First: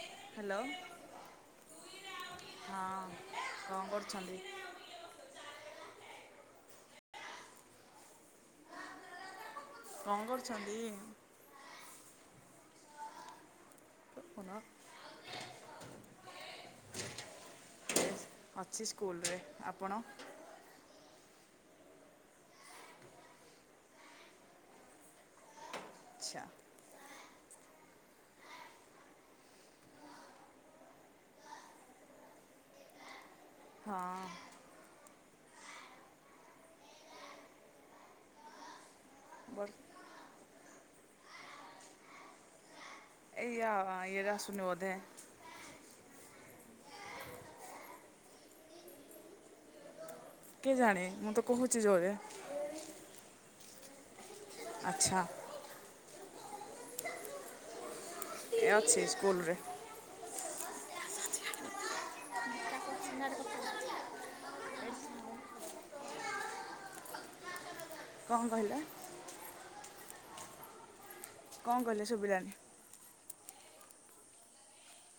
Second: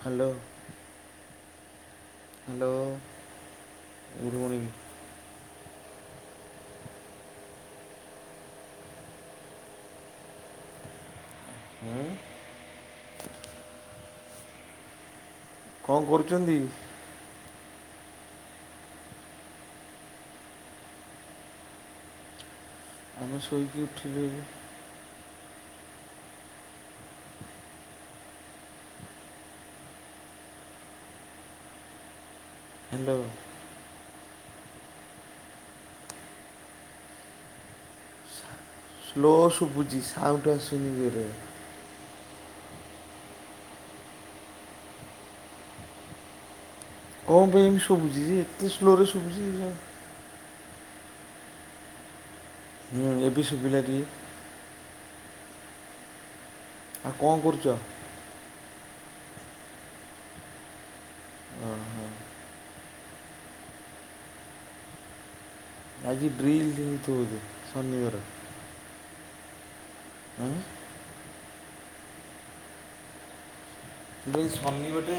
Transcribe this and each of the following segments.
[inaudible] Hello hello ହଁ କଣ କରୁଛନ୍ତି ଗୁଡ଼ ମୋର୍ନିଂ। ରଙ୍ଗଡ଼ଚନ୍ତି। ହୁଁ। ହଁ। କଣ କରୁଛନ୍ତି? ଅଛି ସ୍କୁଲରେ ଆପଣ। ଆମେ ଶୋଇକି ଉଠିଲୁ। ଆଚ୍ଛା। ହାଲୋ। ହଁ ସ୍ଲୋ ବ ସୁୁପୁଜି ସାଠ ଶନିବିରେ। ଏଇଆା ଇରାା ସୁଣିବଧେ। କଣ ପାଇଁ ସୁବୁଜି ଏତେ ସ୍ଲୋରେ ସୁବୁଜି। କିଏ ଜାଣଣି ମୁଁ ତ କହୁଛି ଜୋରେ। ହୁଁ ଏବେ ଶୁବିଲା କି। ଆଚ୍ଛା। ଆଉ କଣ କରୁଛ। କେ ଅଛି ସ୍କୁଲରେ। ଓହୋ ଆଜି ଡ୍ର୍ରୀଲ ଦ ହହୁୁ। କଣ କହିଲା। ଆଁ। କଣ କଲେ ସୁଭିଲାନି। ଏ ସୀ ବେଟେ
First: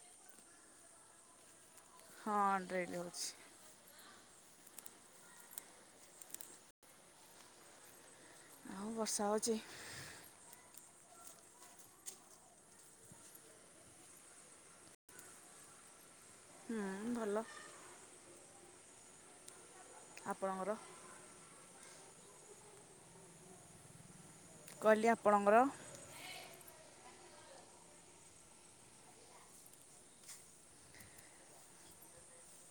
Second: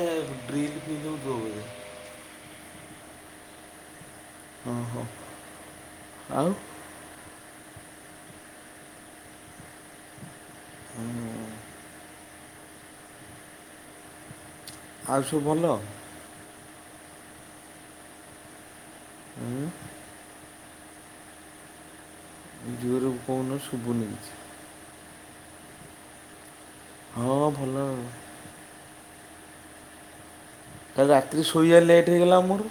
ଡ୍ରିଲ ଫ ଦ ବଜେ। ହଁ ଅଣ୍ଡ୍ରେଡ଼୍ ହେଉଛି। ଓ ହୋ ଆଉ ଆଉ ବର୍ଷା ହେଉଛି। ହୁଁ। ଆଉ ସବୁ ଭଲ। ହୁଁ ଭଲ। ଉଁ। ଆପଣଙ୍କର। ଜୋରେ କହୁନ ଶୁଭୁନି କିଛି। କିଏ ଆପନଙ୍କର। ହଁ ଭଲ। କାଲି ରାତିରେ ଶୋଇବା ଲେଟ୍ ହେଇଗଲା ମୋର।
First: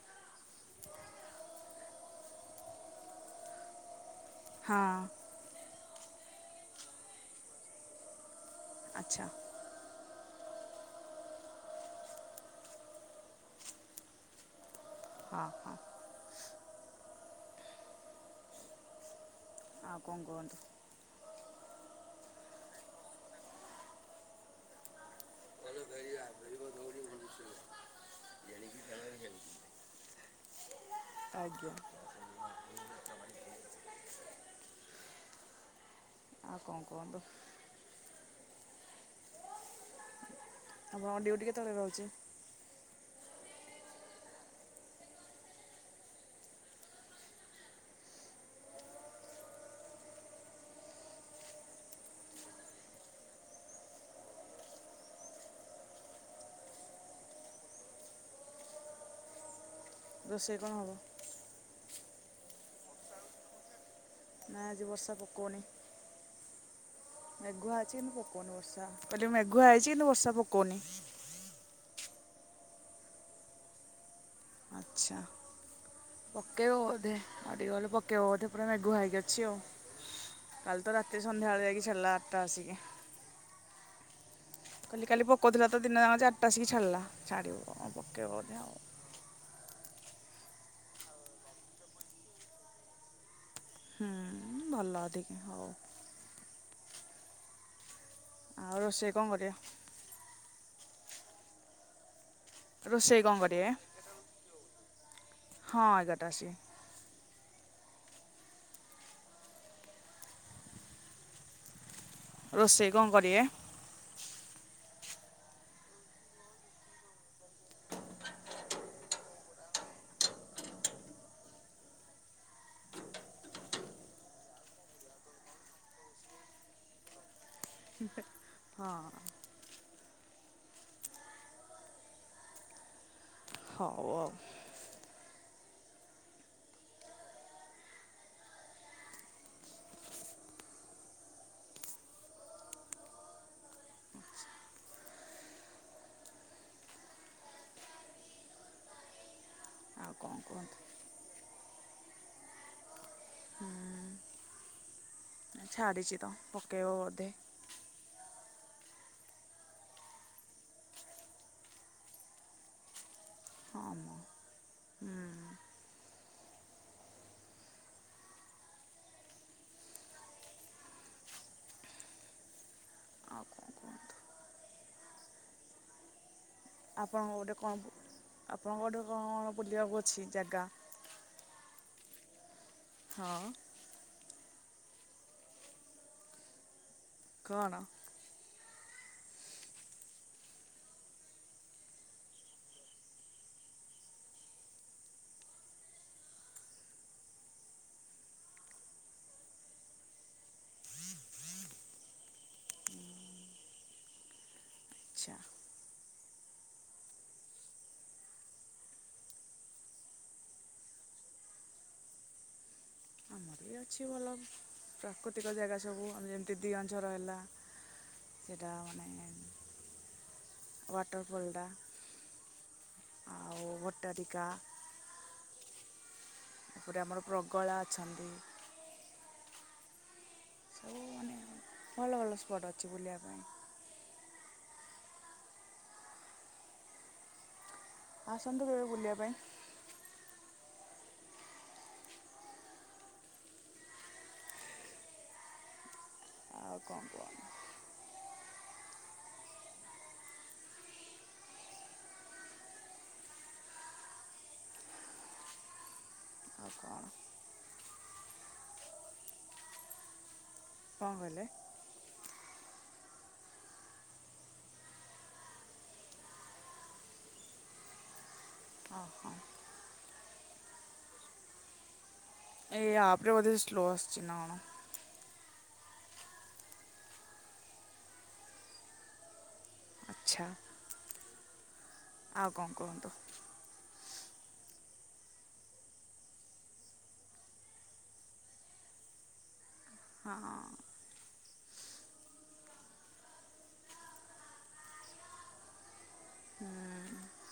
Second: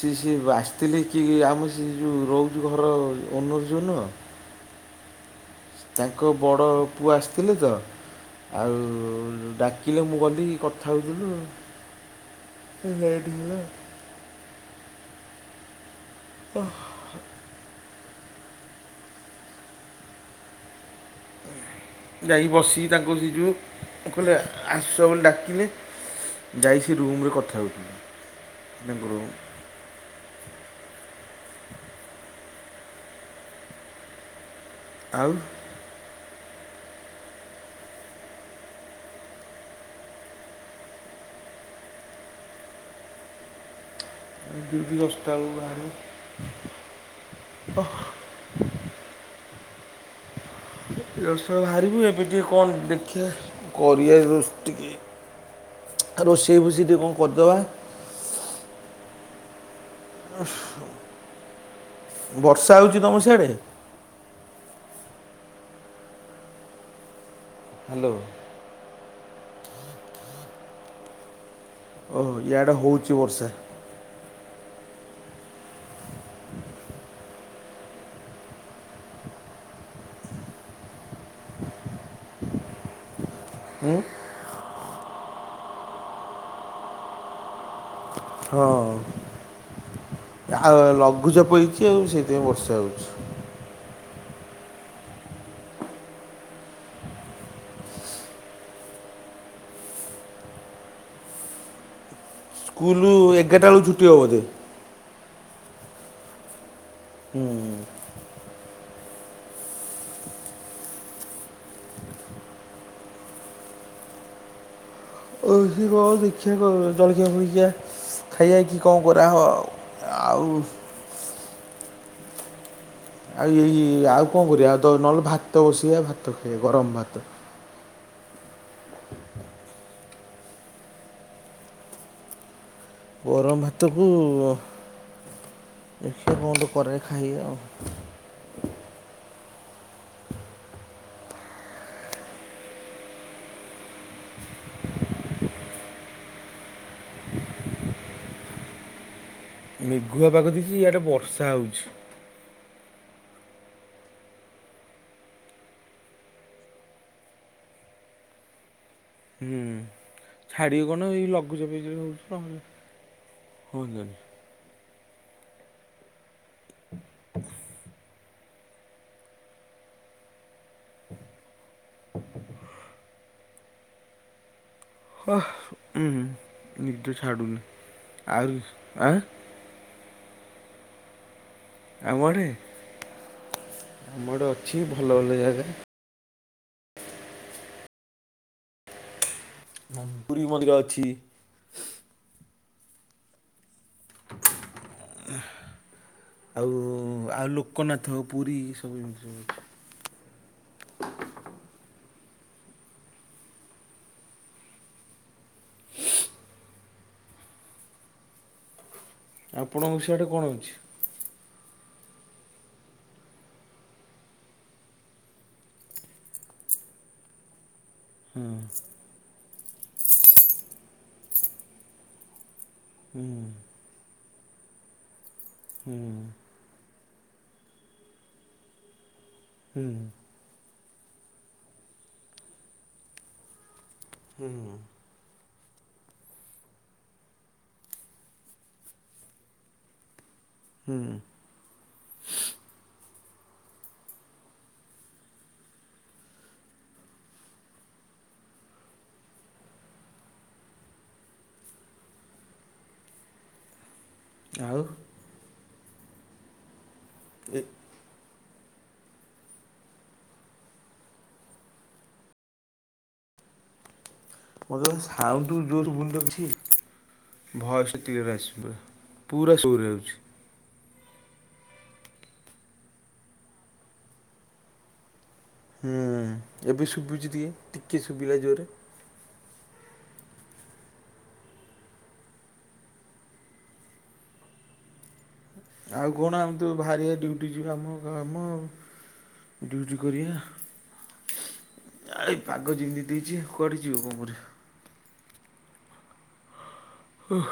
ସିଏ ସିଏ ଆସିଥିଲେ କିଏ ଆମର ସେ ଯୋଉ ରହୁଛୁ ଘର ଓନର୍ ଯୋଉ ନୁହଁ। ହଁ। ତାଙ୍କ ବଡ଼ ପୁଅ ଆସିଥିଲେ ତ ଆଉ ଆଚ୍ଛା ଡାକି ଲେ ମୁଁ ଗଲିି କଥା ହେଉଥିଲୁ, ଲେଟ୍ ହେଲା ଆଉ। ହଁ ହଁ ଓଃ। ଆଉ କଣ କୁହନ୍ତୁ ଯାଇକି ବସିକି ତାଙ୍କୁ ସେଇ ଯେଉ କହିଲେ ଆସ ବୋଲି ଡାକିଲେ। ଯାଇ ସେ ରୁମ୍ ରେ କଥା ହେଉଥିଲୁ ତାଙ୍କ ରୁମ୍। ଆଜ୍ଞା। ଆଉ। ଆଉ କଣ କୁହନ୍ତୁ। ଆପଣଙ୍କ ଡ୍ୟୁଟି କେତେବେଳେ ରହୁଛି। ଡ୍ୟୁଟି ଦଶଟା ବେଳକୁ ବାହାରିବି। ଓଃ। [inaudible] ଦଶଟା ରେ ବାହାରିବୁ ଏବେ ଟିକେ କଣ ଦେଖିଆ କରିଆ ରୋଷ ଟିକେ। ଆଉ ରୋଷେଇ ଫୋସେଇ ଟିକେ କଣ କରିଦବା? ରୋଷେଇ କଣ ହବ? ବର୍ଷା ହଉଛି ତମ ସିଆଡେ? ନା ଆଜି ବର୍ଷା ପକଉନି। ମେଘୁଆ ଅଛି ହ୍ୟାଲୋ। କିନ୍ତୁ ପକଉନି ବର୍ଷା କହିଲି ମେଘୁଆ ଅଛି କିନ୍ତୁ ବର୍ଷା ପକଉନି। ଓ ଇଆଡ଼େ ହଉଛି ବର୍ଷା। ଆଚ୍ଛା। ପକେଇବ ବୋଧେ ଆଉ ଟିକେ ଗଲେ ପକେଇବ ବୋଧେ ପୁରା ମେଘୁଆ ହେଇକି ଅଛି ଆଉ। କାଲି ତ ରାତି ସନ୍ଧ୍ୟାବେଳେ ଯାଇକି ଛଡିଲା ଆଠଟା ଆସିକି। ଉଁ? କହିଲି କାଲି ପକଉଥିଲା ତ ଦିନ ଯାକ ଚାରିଟା ଆସିକି ଛାଡିଲା ଛାଡିବ ପକେଇବ ବୋଧେ ଆଉ। [inaudible] ହଁ ଆଉ ଲଘୁଚାପ ହେଇଛି ଆଉ ସେଇଥିପାଇଁ ବର୍ଷା ହଉଛି। ହୁଁ ଭଲ ଟିକେ ହଉ। ଆଉ ରୋଷେଇ କଣ କରିବା? ସ୍କୁଲରୁ ରୋଷେଇ କ'ଣ ଏଗାରଟା କରିବେ ବେଳକୁ ଛୁଟି ହେବ ବୋଧେ? ହଁ ଏଗାରଟା ରେ ଆସିବି। ହୁଁ। ରୋଷେଇ କଣ କରିବେ? ହଉ ଦେଖିଆ କଣ ଜଳଖିଆ ଫଳଖିଆ। ଖାଇବା କିି କଣ କରାହବ ଆଉ? ଆଉ ଏଇ ଆଉ କଣ କରିବା ତ ନହେଲେ ଭାତ ବସେଇବା ଭାତ ଖାଇଆ ଗରମ ଭାତ। ହଁ। ଗରମ ହଉ ଭାତକୁ ଆଉ ଦେଖିଆ କଣ ଗୋଟେ କରିଛି ଖାଇବା ଆଉ? ଆଉ ମେଘୁଆ କ'ଣ ପାଗ କୁହନ୍ତୁ ଦେଇଛି ଇଆଡେ ବର୍ଷା ହଉଛି। ଛାଡିଚି ତ ପକେଇବ ବୋଧେ। ଛାଡିବ କଣ ଏଇ ଲଘୁଚାପି ଯୋଉ ହଉଛି ହଁ ମ ହୁଅନ୍ତାନି। ହୁଁ ଆଉ କଣ କୁହନ୍ତୁ ହ ଉୁଁ। ଆପଣଙ୍କ ଗୋଟେ କଣ ଆପଣଙ୍କ ଗୋଟେ ଆଁ କଣ ବୁଲିବାକୁ ଅଛି ଜାଗା? ଆମ ଆଡେ? ହଁ। ମୁଁ ଗୋଟେ ଅଛି ଭଲ ଭଲ ଜାଗା। କଣ? ପୁରୀ ମନ୍ଦିର ଅଛି। [inaudible] ଆଉ ଆଉ ଲୋକନାଥ ପୁରୀ ସବୁ ଏମିତି ସବୁ ଅଛି। [inaudible] ଆଚ୍ଛା ଆପଣଙ୍କ ସିଆଡେ କଣ ଅଛି? ଆମର ବି ଅଛି ଭଲ ପ୍ରାକୃତିକ ଜାଗା ସବୁ ଆମ ଯେମିତି ଦିଅ ଝର ହେଲା। ହୁଁ ସେଟା ମାନେ ୱାଟର ଫଲଟା। ହୁଁ। କା [unintelligible] ହୁଁ। ଗୋଟେ ଆମର ପ୍ରଗଳା ଅଛନ୍ତି। ହୁଁ ହୁଁ। ସବୁ ମାନେ ଭଲ ଭଲ ସ୍ପଟ ଅଛି ବୁଲିବା ପାଇଁ। ହୁଁ। ଆସନ୍ତୁ କେବେ ବୁଲିବା ପାଇଁ। ହୁଁ। ଆଉ କଣ କୁହ? ଆଉ? ଆହ ଦେଖ୍ କଣ କହିଲେ? ମୋତେ ସାଉଣ୍ଡ ଜୋର ସୁବୁନି ତ କିଛି ଭୟସ ଟା କ୍ଳିଅର ଆସ ହଁ ହଁ ପୁରା ସୋ ରେ ଆଉଛି। ଏଇ ଆପରେ ବୋଧେ ସ୍ଲୋ ଆଶୁଛିି ନା କଣ? ହୁଁ ଏବେ ଶୁଭୁଛି ଟିକେ ଟିକେ ଶୁଭିଲା ଜୋରେ ଆଚ୍ଛା। ଆଉ କଣ କୁହନ୍ତୁ? ଆଉ କଣ ଆମେ ତ ବାହାରିବା ଡିଉଟି ଯିବା ଆମ କାମ ଆଉ। ଡ୍ୟୁଟି କରବା। ହଁ ଆଇ ପାଗ ଯେମିତି ଦେଇଛି କୁଆଡେ ଯିବ କଣ କରିବ। ହୁଁ। ଓଃ।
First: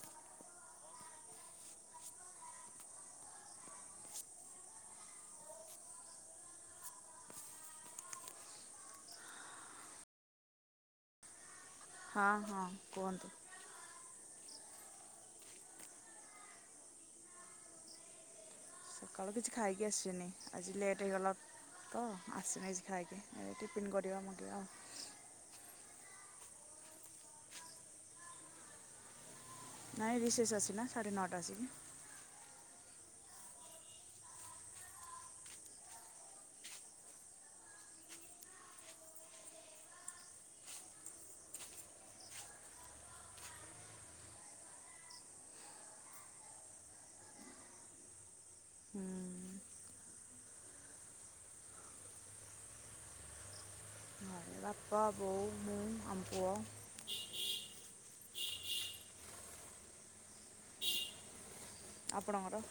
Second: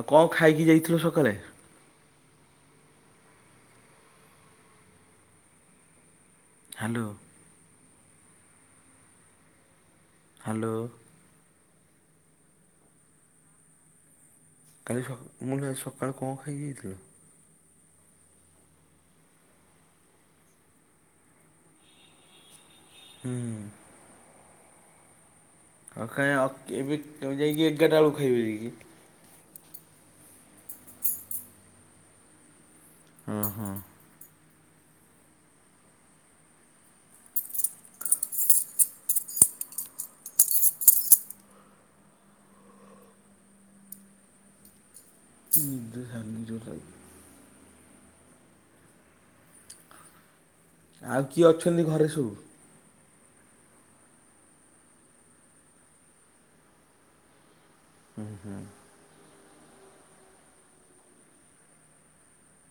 ଆଉ କଣ ଖାଇକି ଯାଇଥିଲ ସକାଳେ? ହ୍ୟାଲୋ। ହ୍ୟାଲୋ? ହଁ ହଁ କୁହନ୍ତୁ। କାଲି ସକ୍ ମୁଁ କାଲି ସକାଳୁ କଣ ଖାଇକି ଯାଇଥିଲି? ସକାଳୁ କିଛି ଖାଇକି ଆସିନି। ଆଜି ଲେଟ୍ ହେଇଗଲା ତ ଆସିନି ଖାଇକି ହୁଁ ଟିଫିନ୍ କରିବା ମଗେ଼ଇବା ଆଉ। ଆଉ ଖାଇଆ ଆଉ କେବେ ତମେ ଯାଇକି ଏଗାରଟା ବେଳକୁ ଖାଇବ ଯାଇକି। ନାଇଁ ରିଶେଷ ଅଛି ନା ସାଢ଼େ ନଅଟା ଆସିକି ହ ହୋ। [unintelligible] ହୁଁ ଆଉ କିଏ ଅଛନ୍ତି ଘରେ ସବୁ? ଘରେ ବାପା ବୋଉ ମୁଁ ଆମ ପୁଅ। ହଁ ହଁ। ଆପଣଙ୍କର?